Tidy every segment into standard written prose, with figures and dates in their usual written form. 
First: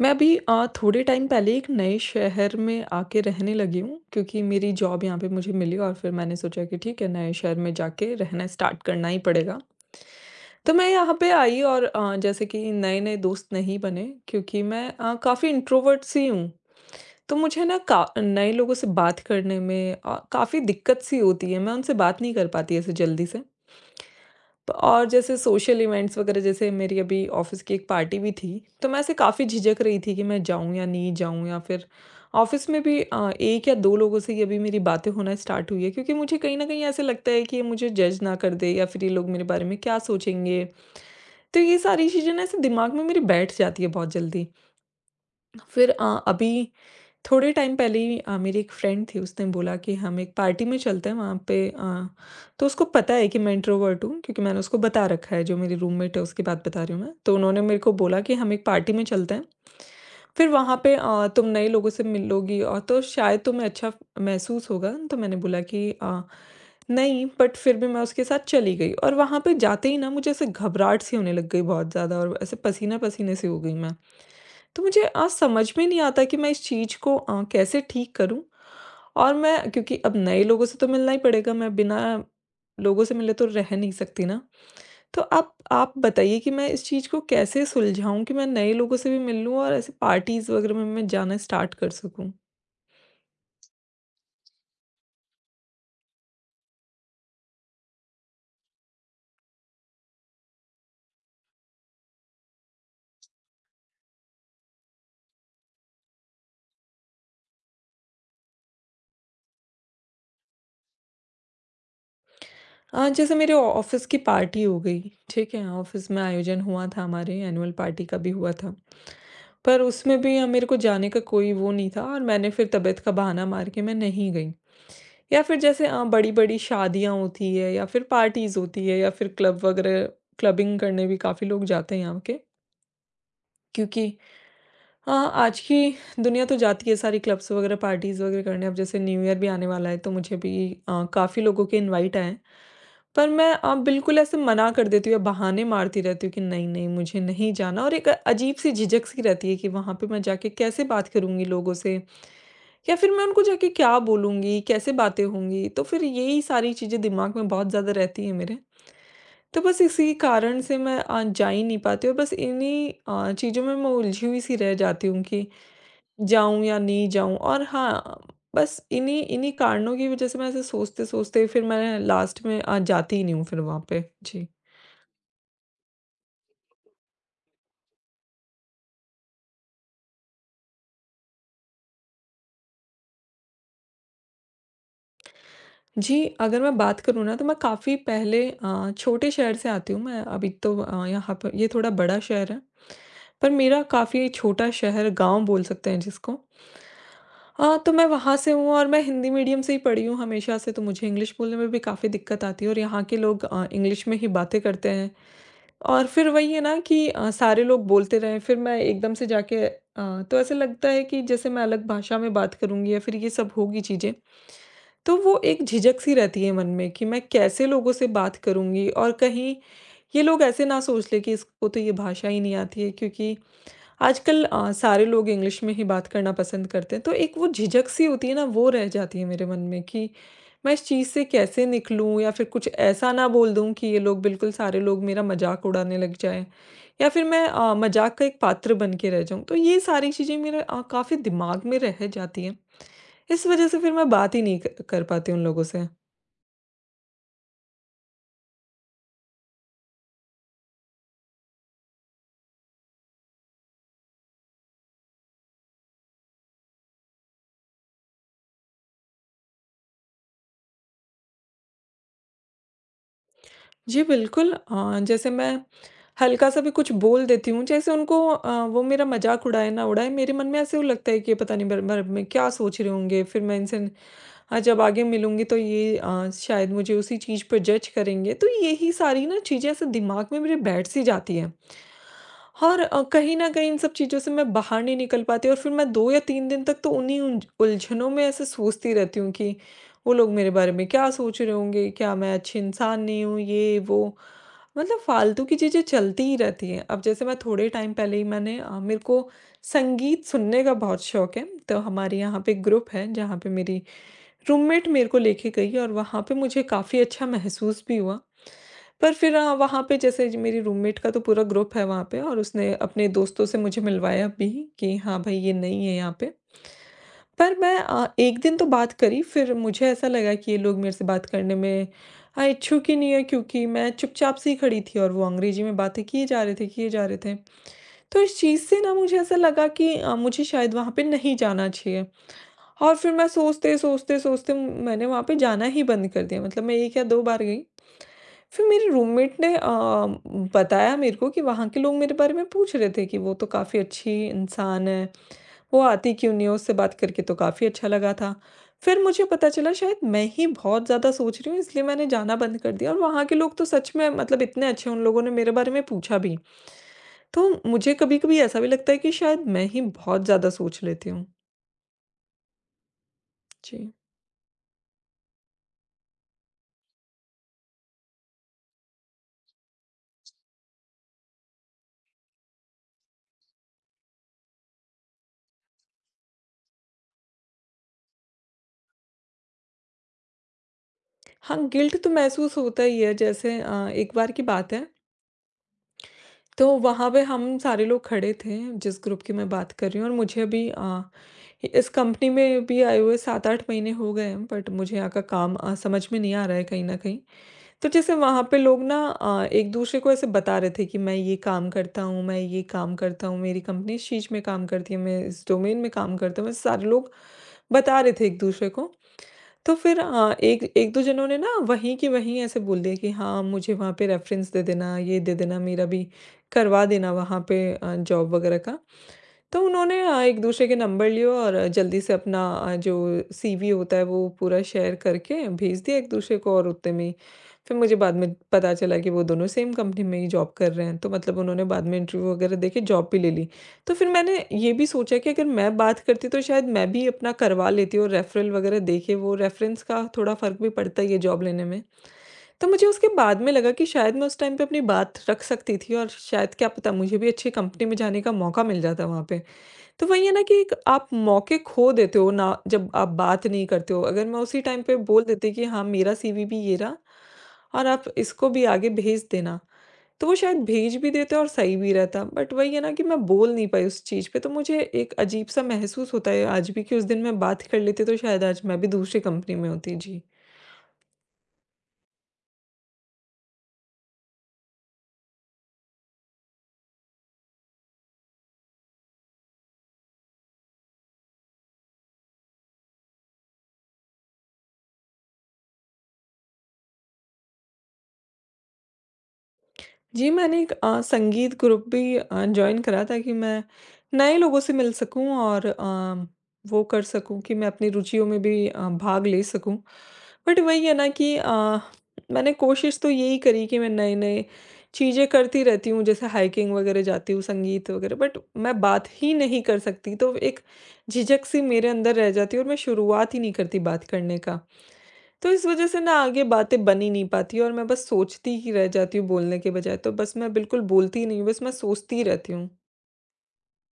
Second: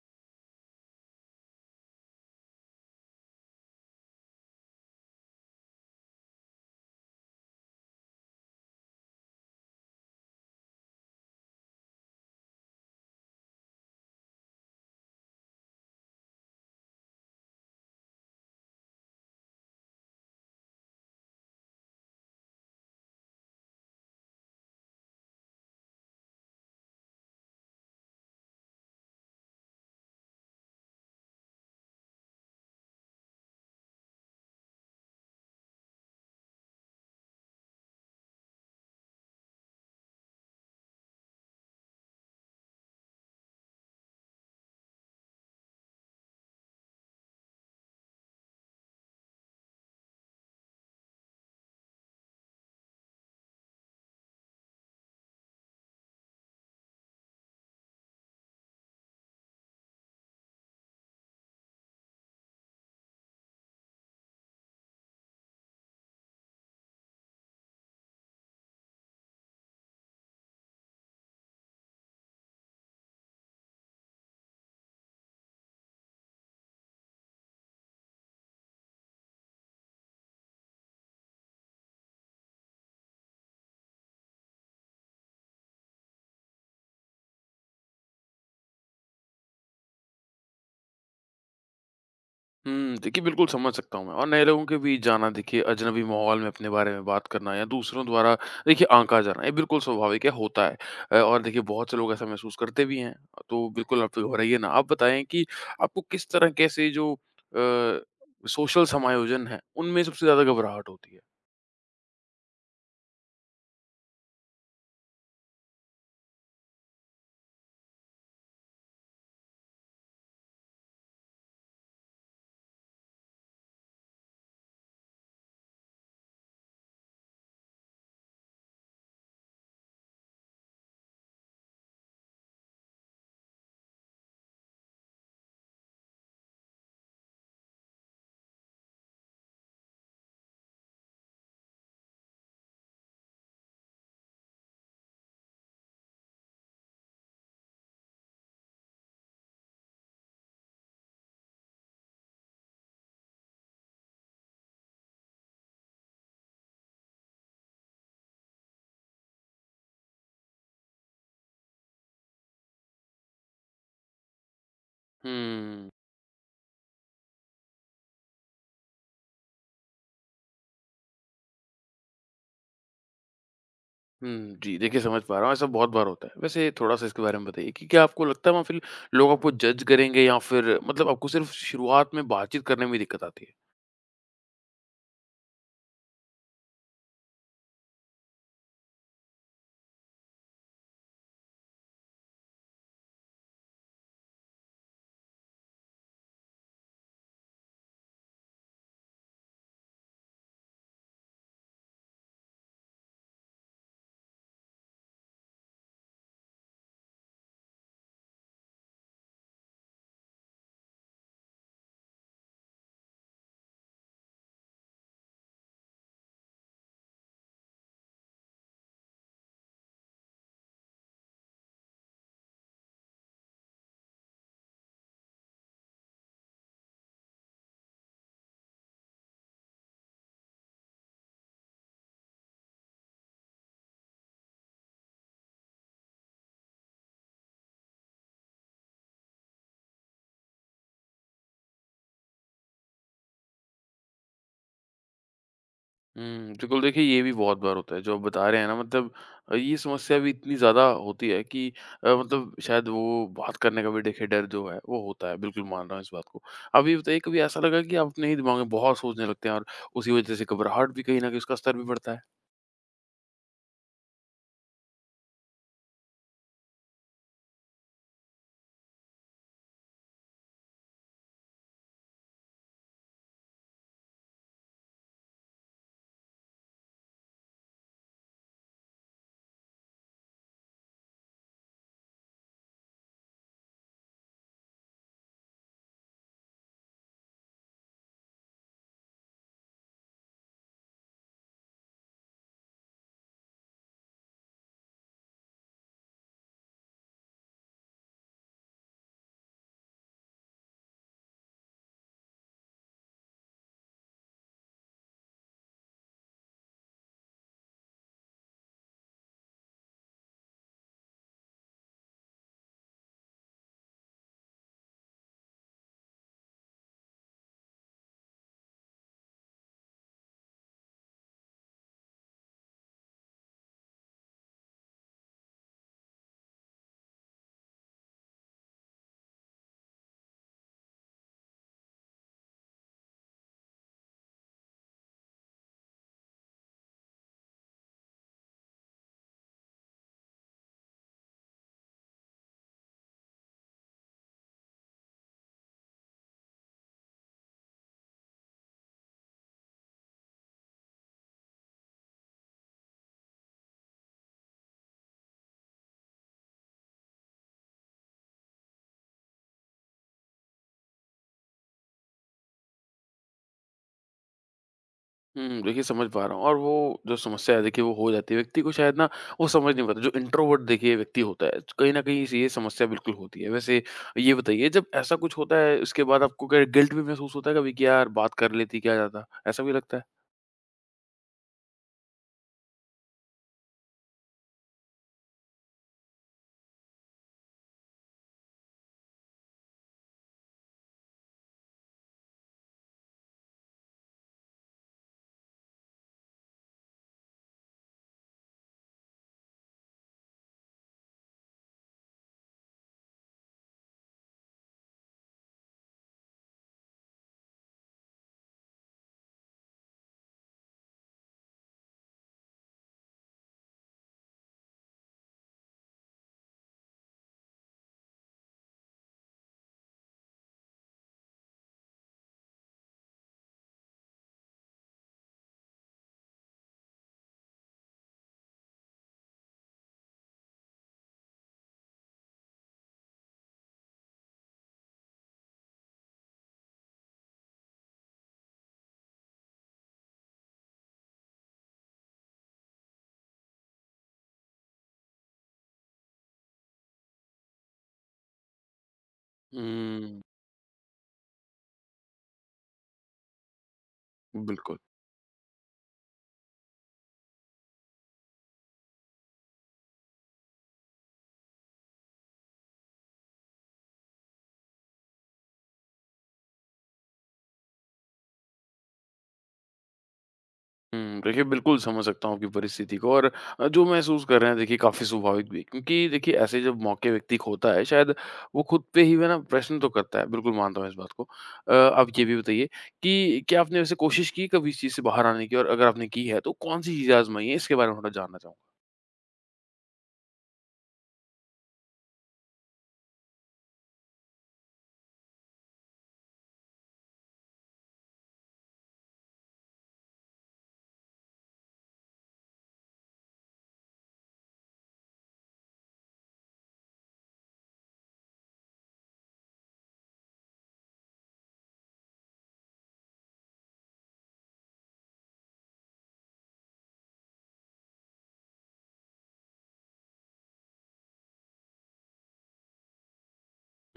मैं अभी थोड़े टाइम पहले एक नए शहर में आके रहने लगी हूँ क्योंकि मेरी जॉब यहाँ पे मुझे मिली और फिर मैंने सोचा कि ठीक है नए शहर में जाके रहना स्टार्ट करना ही पड़ेगा। तो मैं यहाँ पे आई और जैसे कि नए-नए दोस्त नहीं बने क्योंकि मैं काफ़ी इंट्रोवर्ट सी हूँ। तो मुझे ना का नए लोगों से बात करने में काफ़ी दिक्कत सी होती है, मैं उनसे बात नहीं कर पाती ऐसे जल्दी से। तो और जैसे सोशल इवेंट्स वगैरह जैसे मेरी अभी ऑफिस की एक पार्टी भी थी तो मैं ऐसे काफ़ी झिझक रही थी कि मैं जाऊं या नहीं जाऊं या फिर ऑफिस में भी एक या दो लोगों से ये अभी मेरी बातें होना स्टार्ट हुई है क्योंकि मुझे कहीं ना कहीं ऐसे लगता है कि ये मुझे जज ना कर दे या फिर ये लोग मेरे बारे में क्या सोचेंगे। तो ये सारी चीज़ें ना ऐसे दिमाग में मेरे बैठ जाती है बहुत जल्दी। फिर अभी थोड़े टाइम पहले ही मेरी एक फ्रेंड थी उसने बोला कि हम एक पार्टी में चलते हैं वहाँ पे तो उसको पता है कि मैं इंट्रोवर्ट हूँ क्योंकि मैंने उसको बता रखा है, जो मेरी रूममेट है उसकी बात बता रही हूँ मैं, तो उन्होंने मेरे को बोला कि हम एक पार्टी में चलते हैं। फिर वहाँ पे तुम नए लोगों से मिलोगी और तो शायद तुम्हें अच्छा महसूस होगा। तो मैंने बोला कि नहीं, बट फिर भी मैं उसके साथ चली गई और वहाँ पे जाते ही ना मुझे ऐसे घबराहट सी होने लग गई बहुत ज़्यादा और ऐसे पसीना पसीने सी हो गई मैं। तो मुझे आज समझ में नहीं आता कि मैं इस चीज़ को कैसे ठीक करूँ? और मैं क्योंकि अब नए लोगों से तो मिलना ही पड़ेगा, मैं बिना लोगों से मिले तो रह नहीं सकती ना। तो आप बताइए कि मैं इस चीज़ को कैसे सुलझाऊँ कि मैं नए लोगों से भी मिल लूँ और ऐसे पार्टीज़ वग़ैरह में मैं जाना स्टार्ट कर सकूँ? देखिए बिल्कुल समझ सकता हूँ मैं और नए लोगों के बीच जाना देखिए अजनबी माहौल में अपने बारे में बात करना या दूसरों द्वारा देखिए आँका जाना ये बिल्कुल स्वाभाविक है, होता है। और देखिए बहुत से लोग ऐसा महसूस करते भी हैं, तो बिल्कुल आप घबराइए ना। आप बताएँ कि आपको किस तरह कैसे जो सोशल समायोजन है, उनमें सबसे ज़्यादा घबराहट होती है? जैसे मेरे ऑफ़िस की पार्टी हो गई, ठीक है? ऑफ़िस में आयोजन हुआ था, हमारे एनुअल पार्टी का भी हुआ था। पर उसमें भी मेरे को जाने का कोई वो नहीं था और मैंने फिर तबीयत का बहाना मार के मैं नहीं गई। या फिर जैसे बड़ी-बड़ी शादियाँ होती है या फिर पार्टीज़ होती है या फिर क्लब वगैरह, क्लबिंग करने भी काफ़ी लोग जाते हैं यहाँ के। क्योंकि हाँ, आज की दुनिया तो जाती है सारी क्लब्स वगैरह पार्टीज़ वगैरह करने। अब जैसे न्यू ईयर भी आने वाला है तो मुझे भी काफ़ी लोगों के इनवाइट आए हैं। पर मैं बिल्कुल ऐसे मना कर देती हूँ या बहाने मारती रहती हूँ कि नहीं-नहीं मुझे नहीं जाना, और एक अजीब-सी झिझक-सी रहती है कि वहाँ पे मैं जाके कैसे बात करूँगी लोगों से? या फिर मैं उनको जाके क्या बोलूँगी? कैसे बातें होंगी? तो फिर यही सारी चीज़ें दिमाग में बहुत ज़्यादा रहती हैं मेरे। तो बस इसी कारण से मैं जा ही नहीं पाती और बस इन्हीं चीज़ों में मैं उलझी हुई-सी रह जाती हूँ कि हुँ। जाऊँ या नहीं जाऊँ। और हाँ, बस इन्हीं इन्हीं कारणों की वजह से मैं ऐसे सोचते-सोचते फिर मैं लास्ट में जाती ही नहीं हूँ फिर वहाँ पे। जी। जी, देखिए समझ पा रहा हूँ, ऐसा बहुत बार होता है। वैसे थोड़ा-सा इसके बारे में बताइए कि क्या आपको लगता है वहाँ फिर लोग आपको जज करेंगे या फिर मतलब आपको सिर्फ़ शुरुआत में बातचीत करने में दिक्कत आती है? जी, अगर मैं बात करूँ ना तो मैं काफ़ी पहले छोटे शहर से आती हूँ, मैं अभी तो यहाँ पर ये थोड़ा बड़ा शहर है। पर मेरा काफ़ी छोटा शहर, गाँव बोल सकते हैं जिसको। तो मैं वहाँ से हूँ और मैं हिंदी मीडियम से ही पढ़ी हूँ हमेशा से, तो मुझे इंग्लिश बोलने में भी काफ़ी दिक्कत आती है और यहाँ के लोग इंग्लिश में ही बातें करते हैं। और फिर वही है ना कि सारे लोग बोलते रहे, फिर मैं एकदम से जाके तो ऐसे लगता है कि जैसे मैं अलग भाषा में बात करूंगी या फिर ये सब होगी चीजें। तो वो एक झिझक सी रहती है मन में कि मैं कैसे लोगों से बात करूंगी और कहीं ये लोग ऐसे ना सोच ले कि इसको तो ये भाषा ही नहीं आती है, क्योंकि आजकल सारे लोग इंग्लिश में ही बात करना पसंद करते हैं। तो एक वो झिझक सी होती है ना, वो रह जाती है मेरे मन में कि मैं इस चीज़ से कैसे निकलूं या फिर कुछ ऐसा ना बोल दूं कि ये लोग, बिल्कुल सारे लोग मेरा मजाक उड़ाने लग जाएं या फिर मैं मजाक का एक पात्र बन के रह जाऊं। तो ये सारी चीज़ें मेरे काफ़ी दिमाग में रह जाती हैं। इस वजह से फिर मैं बात ही नहीं कर पाती उन लोगों से। बिल्कुल देखिए ये भी बहुत बार होता है जो आप बता रहे हैं ना मतलब ये समस्या भी इतनी ज़्यादा होती है कि मतलब शायद वो बात करने का भी देखिए डर जो है वो होता है, बिल्कुल मान रहा हूँ इस बात को। अब ये बताइए कभी ऐसा लगा कि आप अपने ही दिमाग में बहुत सोचने लगते हैं और उसी वजह से घबराहट भी कहीं न कहीं उसका स्तर भी बढ़ता है? जी, बिल्कुल। जैसे मैं हल्का-सा भी कुछ बोल देती हूँ, जैसे उनको वो मेरा मज़ाक उड़ाए ना उड़ाए, मेरे मन में ऐसे वो लगता है कि ये पता नहीं मेरे बारे में क्या सोच रहे होंगे। फिर मैं इनसे जब आगे मिलूँगी तो ये शायद मुझे उसी चीज़ पर जज करेंगे। तो यही सारी ना चीज़ें ऐसे दिमाग में मेरे बैठ-सी जाती हैं। और कहीं न कहीं इन सब चीज़ों से मैं बाहर नहीं निकल पाती और फिर मैं 2 या 3 दिन तक तो उन्हीं उलझनों में ऐसे सोचती रहती हूँ कि वो लोग मेरे बारे में क्या सोच रहे होंगे? क्या मैं अच्छी इंसान नहीं हूँ? ये, वो। मतलब फालतू की चीज़ें चलती ही रहती हैं। अब जैसे मैं थोड़े टाइम पहले ही मैंने मेरे को संगीत सुनने का बहुत शौक है। तो हमारे यहाँ पे ग्रुप है जहाँ पे मेरी रूममेट मेरे को लेके गई और वहाँ पे मुझे काफ़ी अच्छा महसूस भी हुआ। पर फिर वहाँ पे जैसे ज मेरी रूममेट का तो पूरा ग्रुप है वहाँ पे, और उसने अपने दोस्तों से मुझे मिलवाया भी कि हाँ भाई ये नहीं है यहाँ पे। पर मैं 1 दिन तो बात करी, फिर मुझे ऐसा लगा कि ये लोग मेरे से बात करने में इच्छुक ही नहीं है, क्योंकि मैं चुपचाप सी खड़ी थी और वो अंग्रेजी में बातें किए जा रहे थे, किए जा रहे थे। तो इस चीज़ से ना मुझे ऐसा लगा कि मुझे शायद वहाँ पे नहीं जाना चाहिए। और फिर मैं सोचते, सोचते, सोचते मैंने वहाँ पे जाना ही बंद कर दिया, मतलब मैं 1 या 2 बार गई। फिर मेरे रूममेट ने बताया मेरे को कि वहाँ के लोग मेरे बारे में पूछ रहे थे कि वो तो काफ़ी अच्छी इंसान है, वो आती क्यों नहीं है? उससे बात करके तो काफ़ी अच्छा लगा था। फिर मुझे पता चला शायद मैं ही बहुत ज़्यादा सोच रही हूँ इसलिए मैंने जाना बंद कर दिया, और वहाँ के लोग तो सच में मतलब इतने अच्छे, उन लोगों ने मेरे बारे में पूछा भी। तो मुझे कभी-कभी ऐसा भी लगता है कि शायद मैं ही बहुत ज़्यादा सोच लेती हूँ। जी। देखिए समझ पा रहा हूँ और वो जो समस्या है देखिए वो हो जाती है, व्यक्ति को शायद ना वो समझ नहीं पाता जो इंट्रोवर्ट देखिए व्यक्ति होता है, कहीं न कहीं ये समस्या बिल्कुल होती है। वैसे ये बताइए जब ऐसा कुछ होता है उसके बाद आपको क्या गिल्ट भी महसूस होता है कभी कि यार बात कर लेती क्या जाता? ऐसा भी लगता है? हाँ, गिल्ट तो महसूस होता ही है। जैसे एक बार की बात है, तो वहाँ पे हम सारे लोग खड़े थे जिस ग्रुप की मैं बात कर रही हूँ, और मुझे अभी इस कंपनी में भी आए हुए 7-8 महीने हो गए हैं, बट मुझे यहाँ का काम समझ में नहीं आ रहा है कहीं ना कहीं। तो जैसे वहाँ पे लोग ना एक दूसरे को ऐसे बता रहे थे कि मैं ये काम करता हूँ, मैं ये काम करता हूँ, मेरी कंपनी इस चीज़ में काम करती है, मैं इस डोमेन में काम करता हूँ, ऐसे सारे लोग बता रहे थे एक दूसरे को। तो फिर एक 1-2 जनों ने ना वहीं की वहीं ऐसे बोल दिया कि हाँ, मुझे वहाँ पे रेफ़रेंस दे देना, ये दे देना, मेरा भी करवा देना वहाँ पे जॉब वग़ैरह का। तो उन्होंने एक दूसरे के नंबर लिए और जल्दी से अपना जो सीवी होता है वो पूरा शेयर करके भेज दिया एक दूसरे को, और उतने में ही फिर मुझे बाद में पता चला कि वो दोनों सेम कंपनी में ही जॉब कर रहे हैं, तो मतलब उन्होंने बाद में इंटरव्यू वगैरह देके जॉब भी ले ली। तो फिर मैंने ये भी सोचा कि अगर मैं बात करती तो शायद मैं भी अपना करवा लेती और रेफरल वगैरह देके, वो रेफरेंस का थोड़ा फर्क भी पड़ता ही है जॉब लेने में। तो मुझे उसके बाद में लगा कि शायद मैं उस टाइम पे अपनी बात रख सकती थी और शायद क्या पता मुझे भी अच्छी कंपनी में जाने का मौका मिल जाता वहाँ पे। तो हुँ, वही है ना कि एक आप मौके खो देते हो ना जब आप बात नहीं करते हो। अगर मैं उसी बिल्कुल। टाइम पे बोल देती कि हाँ, मेरा सीवी भी ये रहा और आप इसको भी आगे भेज देना, तो वो शायद भेज भी देते और सही भी रहता। बट वही है ना कि मैं बोल नहीं पाई उस चीज़ पे, तो मुझे एक अजीब-सा महसूस होता है आज भी कि उस दिन मैं बात कर लेती तो शायद आज मैं भी दूसरी कंपनी में होती। जी। देखिए बिल्कुल समझ सकता हूँ आपकी परिस्थिति को और जो महसूस कर रहे हैं देखिए काफ़ी स्वाभाविक भी है क्योंकि देखिए ऐसे जब मौके व्यक्ति खोता है शायद वो खुद पे ही वो ना प्रश्न तो करता है, बिल्कुल मानता हूँ इस बात को। आप ये भी बताइए कि क्या आपने वैसे कोशिश की कभी इस चीज़ से बाहर आने की और अगर आपने की है तो कौन-सी चीज़ें आज़माई हैं? इसके बारे में थोड़ा जानना चाहूँगा। जी, मैंने एक संगीत ग्रुप भी जॉइन करा ताकि मैं नए लोगों से मिल सकूँ और वो कर सकूँ कि मैं अपनी रुचियों में भी भाग ले सकूँ। बट वही है ना कि मैंने कोशिश तो यही करी कि मैं नए-नए चीज़ें करती रहती हूँ, जैसे हाइकिंग वगैरह जाती हूँ, संगीत वगैरह, बट मैं बात ही नहीं कर सकती, तो एक झिझक-सी मेरे अंदर रह जाती है और मैं शुरुआत ही नहीं करती बात करने का। तो इस वज़ह से ना आगे बातें बन ही नहीं पाती और मैं बस सोचती ही रह जाती हूँ बोलने के बजाय, तो बस मैं बिल्कुल बोलती ही नहीं हूँ, बस मैं सोचती ही रहती हूँ।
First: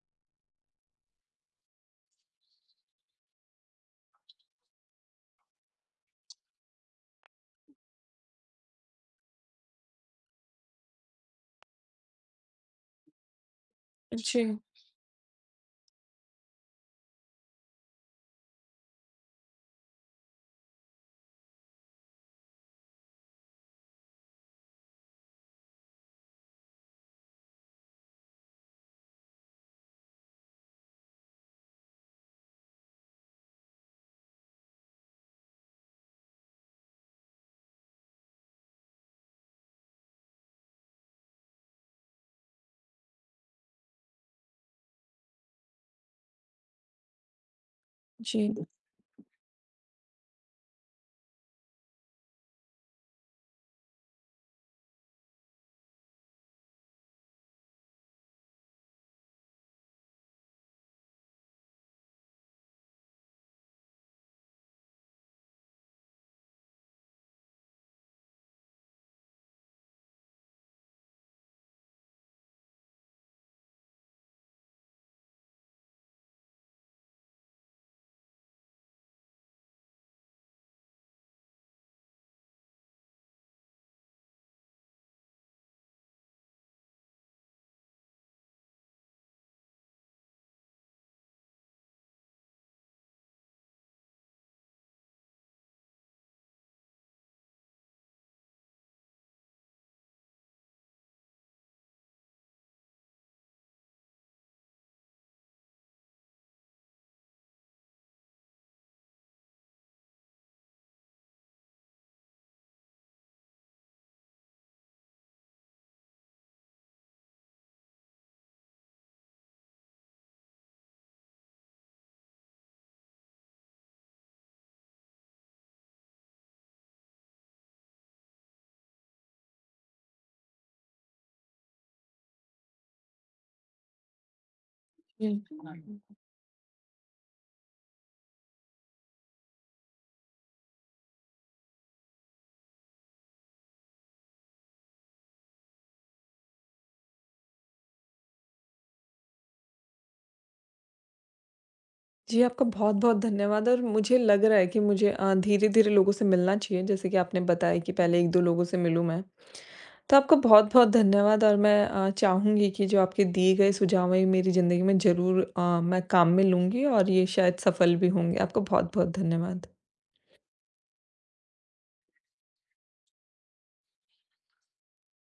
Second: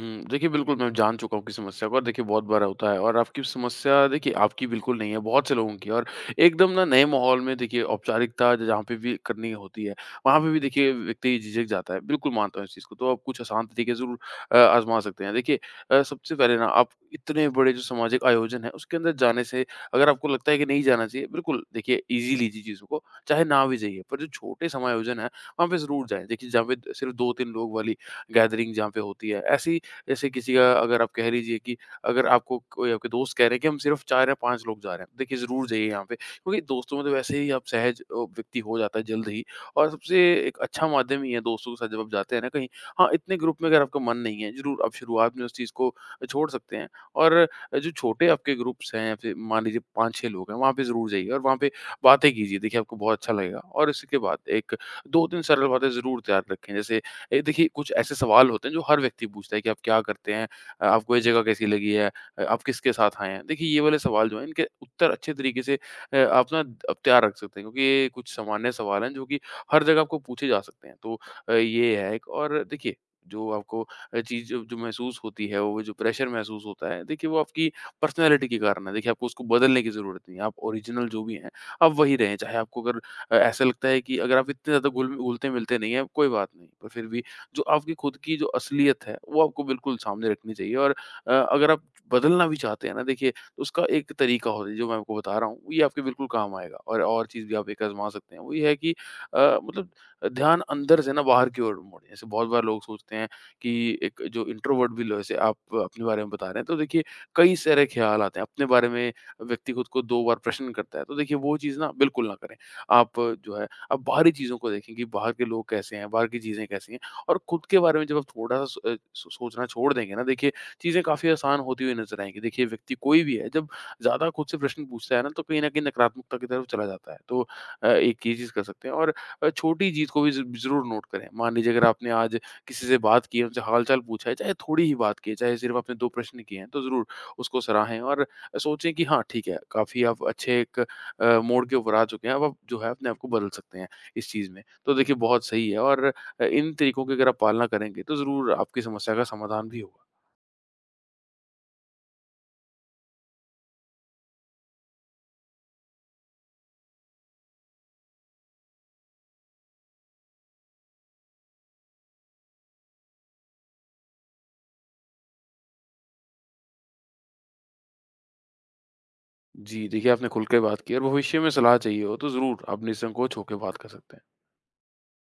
देखिए बिल्कुल मैं जान चुका हूँ आपकी समस्या को और देखिए बहुत बार होता है और आपकी समस्या देखिए आपकी बिल्कुल नहीं है, बहुत से लोगों की है और एकदम ना नए माहौल में देखिए औपचारिकता जहाँ पे भी करनी होती है, वहाँ पे भी देखिए व्यक्ति झिझक जाता है। बिल्कुल मानता हूँ इस चीज़ को, तो आप कुछ आसान तरीके ज़रूर जी, आज़मा सकते हैं। देखिए सबसे पहले ना आप इतने बड़े जो सामाजिक आयोजन है, उसके अंदर जाने से अगर आपको लगता है कि नहीं जाना चाहिए, बिल्कुल देखिए ईज़ी लीजिए चीज़ों को, चाहे ना भी जाइए। पर जो छोटे समायोजन हैं, वहाँ पे ज़रूर जाएँ। देखिए जहाँ पे सिर्फ़ 2-3 लोग वाली गैदरिंग जहाँ पे होती है, ऐसी जैसे किसी का अगर आप कह लीजिए कि अगर आपको कोई आपके दोस्त कह रहे हैं कि हम सिर्फ 4 या 5 लोग जा रहे हैं, देखिए ज़रूर जाइए यहाँ पे क्योंकि दोस्तों में तो वैसे ही आप सहज व्यक्ति हो जाता है जल्द ही और सबसे एक अच्छा माध्यम ही है दोस्तों के साथ जब आप जाते हैं ना कहीं। हाँ, इतने ग्रुप में अगर आपका मन नहीं है, ज़रूर आप शुरुआत में उस चीज़ को छोड़ सकते हैं और जो छोटे जी, आपके ग्रुप्स हैं, फिर मान लीजिए 5-6 लोग हैं, वहाँ पे ज़रूर जाइए और वहाँ पे बातें कीजिए, देखिए आपको बहुत अच्छा लगेगा और इसके बाद एक 2-3 सरल बातें ज़रूर तैयार रखें जैसे देखिए कुछ ऐसे सवाल होते हैं जो हर व्यक्ति पूछता है कि आप क्या करते हैं? आपको ये जगह कैसी लगी है? आप किसके साथ आए हैं? देखिए ये वाले सवाल जो हैं इनके उत्तर अच्छे तरीके से अ, आप ना द आप तैयार रख सकते हैं क्योंकि ये कुछ सामान्य सवाल हैं जो कि हर जगह आपको पूछे जा सकते हैं। तो ये है एक और देखिए जो आपको चीज़ जो जो महसूस होती है वो जो प्रेशर महसूस होता है देखिए वो आपकी पर्सनैलिटी के कारण है। देखिए आपको उसको बदलने की ज़रूरत नहीं है। आप ओरिजिनल जो भी हैं आप वही रहें। चाहे आपको अगर ऐसा लगता है कि अगर आप इतने ज़्यादा घुलते-मिलते नहीं हैं कोई बात नहीं। पर फिर भी जो आपकी खुद की जो असलियत है, वो आपको बिल्कुल सामने रखनी चाहिए और अगर आप बदलना भी चाहते हैं ना देखिए, तो उसका एक तरीका होता है जो मैं आपको बता रहा हूँ, ये आपके बिल्कुल काम आएगा और चीज़ भी आप एक आज़मा सकते हैं। वो ये है कि मतलब ध्यान अंदर से ना बाहर की ओर मोड़ें। जैसे बहुत बार लोग सोचते हैं कि एक जो इंट्रोवर्ट भी लोग जैसे आप अपने बारे में बता रहे हैं, तो देखिए कई सारे ख्याल आते हैं। अपने बारे में व्यक्ति खुद को 2 बार प्रश्न करता है, तो देखिए वो चीज़ ना बिल्कुल ना करें। आप जो है, आप बाहरी चीज़ों को देखें कि बाहर के लोग कैसे हैं, बाहर की चीज़ें कैसी हैं। और खुद के बारे में जब आप थोड़ा-सा सोचना छोड़ देंगे ना देखिए, चीज़ें काफ़ी आसान होती हुई नज़र आएँगी। देखिए व्यक्ति कोई भी है जब ज़्यादा खुद से प्रश्न पूछता है ना तो कहीं न कहीं नकारात्मकता की तरफ चला जाता है। तो एक ये चीज़ कर सकते हैं और छोटी जीत को भी ज़ ज़रूर नोट करें। मान लीजिए अगर आपने आज किसी से बात की है, उनसे हाल-चाल पूछा है, चाहे थोड़ी ही बात की है, चाहे सिर्फ़ आपने जी। 2 प्रश्न किए हैं, तो ज़रूर उसको सराहें और सोचें कि हाँ, ठीक है, काफ़ी आप अच्छे एक मोड़ के ऊपर आ चुके हैं। अब आप जो है अपने आप को बदल सकते हैं इस चीज़ में। तो देखिए बहुत सही है और इन तरीकों की अगर आप पालना करेंगे तो ज़रूर आपकी समस्या का समाधान भी होगा। जी, आपका बहुत-बहुत धन्यवाद और मुझे लग रहा है कि मुझे धीरे-धीरे लोगों से मिलना चाहिए, जैसे कि आपने बताया कि पहले 1-2 लोगों से मिलूँ मैं। तो आपका बहुत-बहुत धन्यवाद और मैं चाहूँगी कि जो आपके दिए गए सुझाव हैं ये मेरी ज़िंदगी में ज़रूर मैं काम में लूँगी और ये शायद सफल भी होंगे। आपका बहुत-बहुत धन्यवाद। जी, देखिए आपने खुल के बात की और भविष्य में सलाह चाहिए हो तो ज़रूर आप निसंकोच होके बात कर सकते हैं।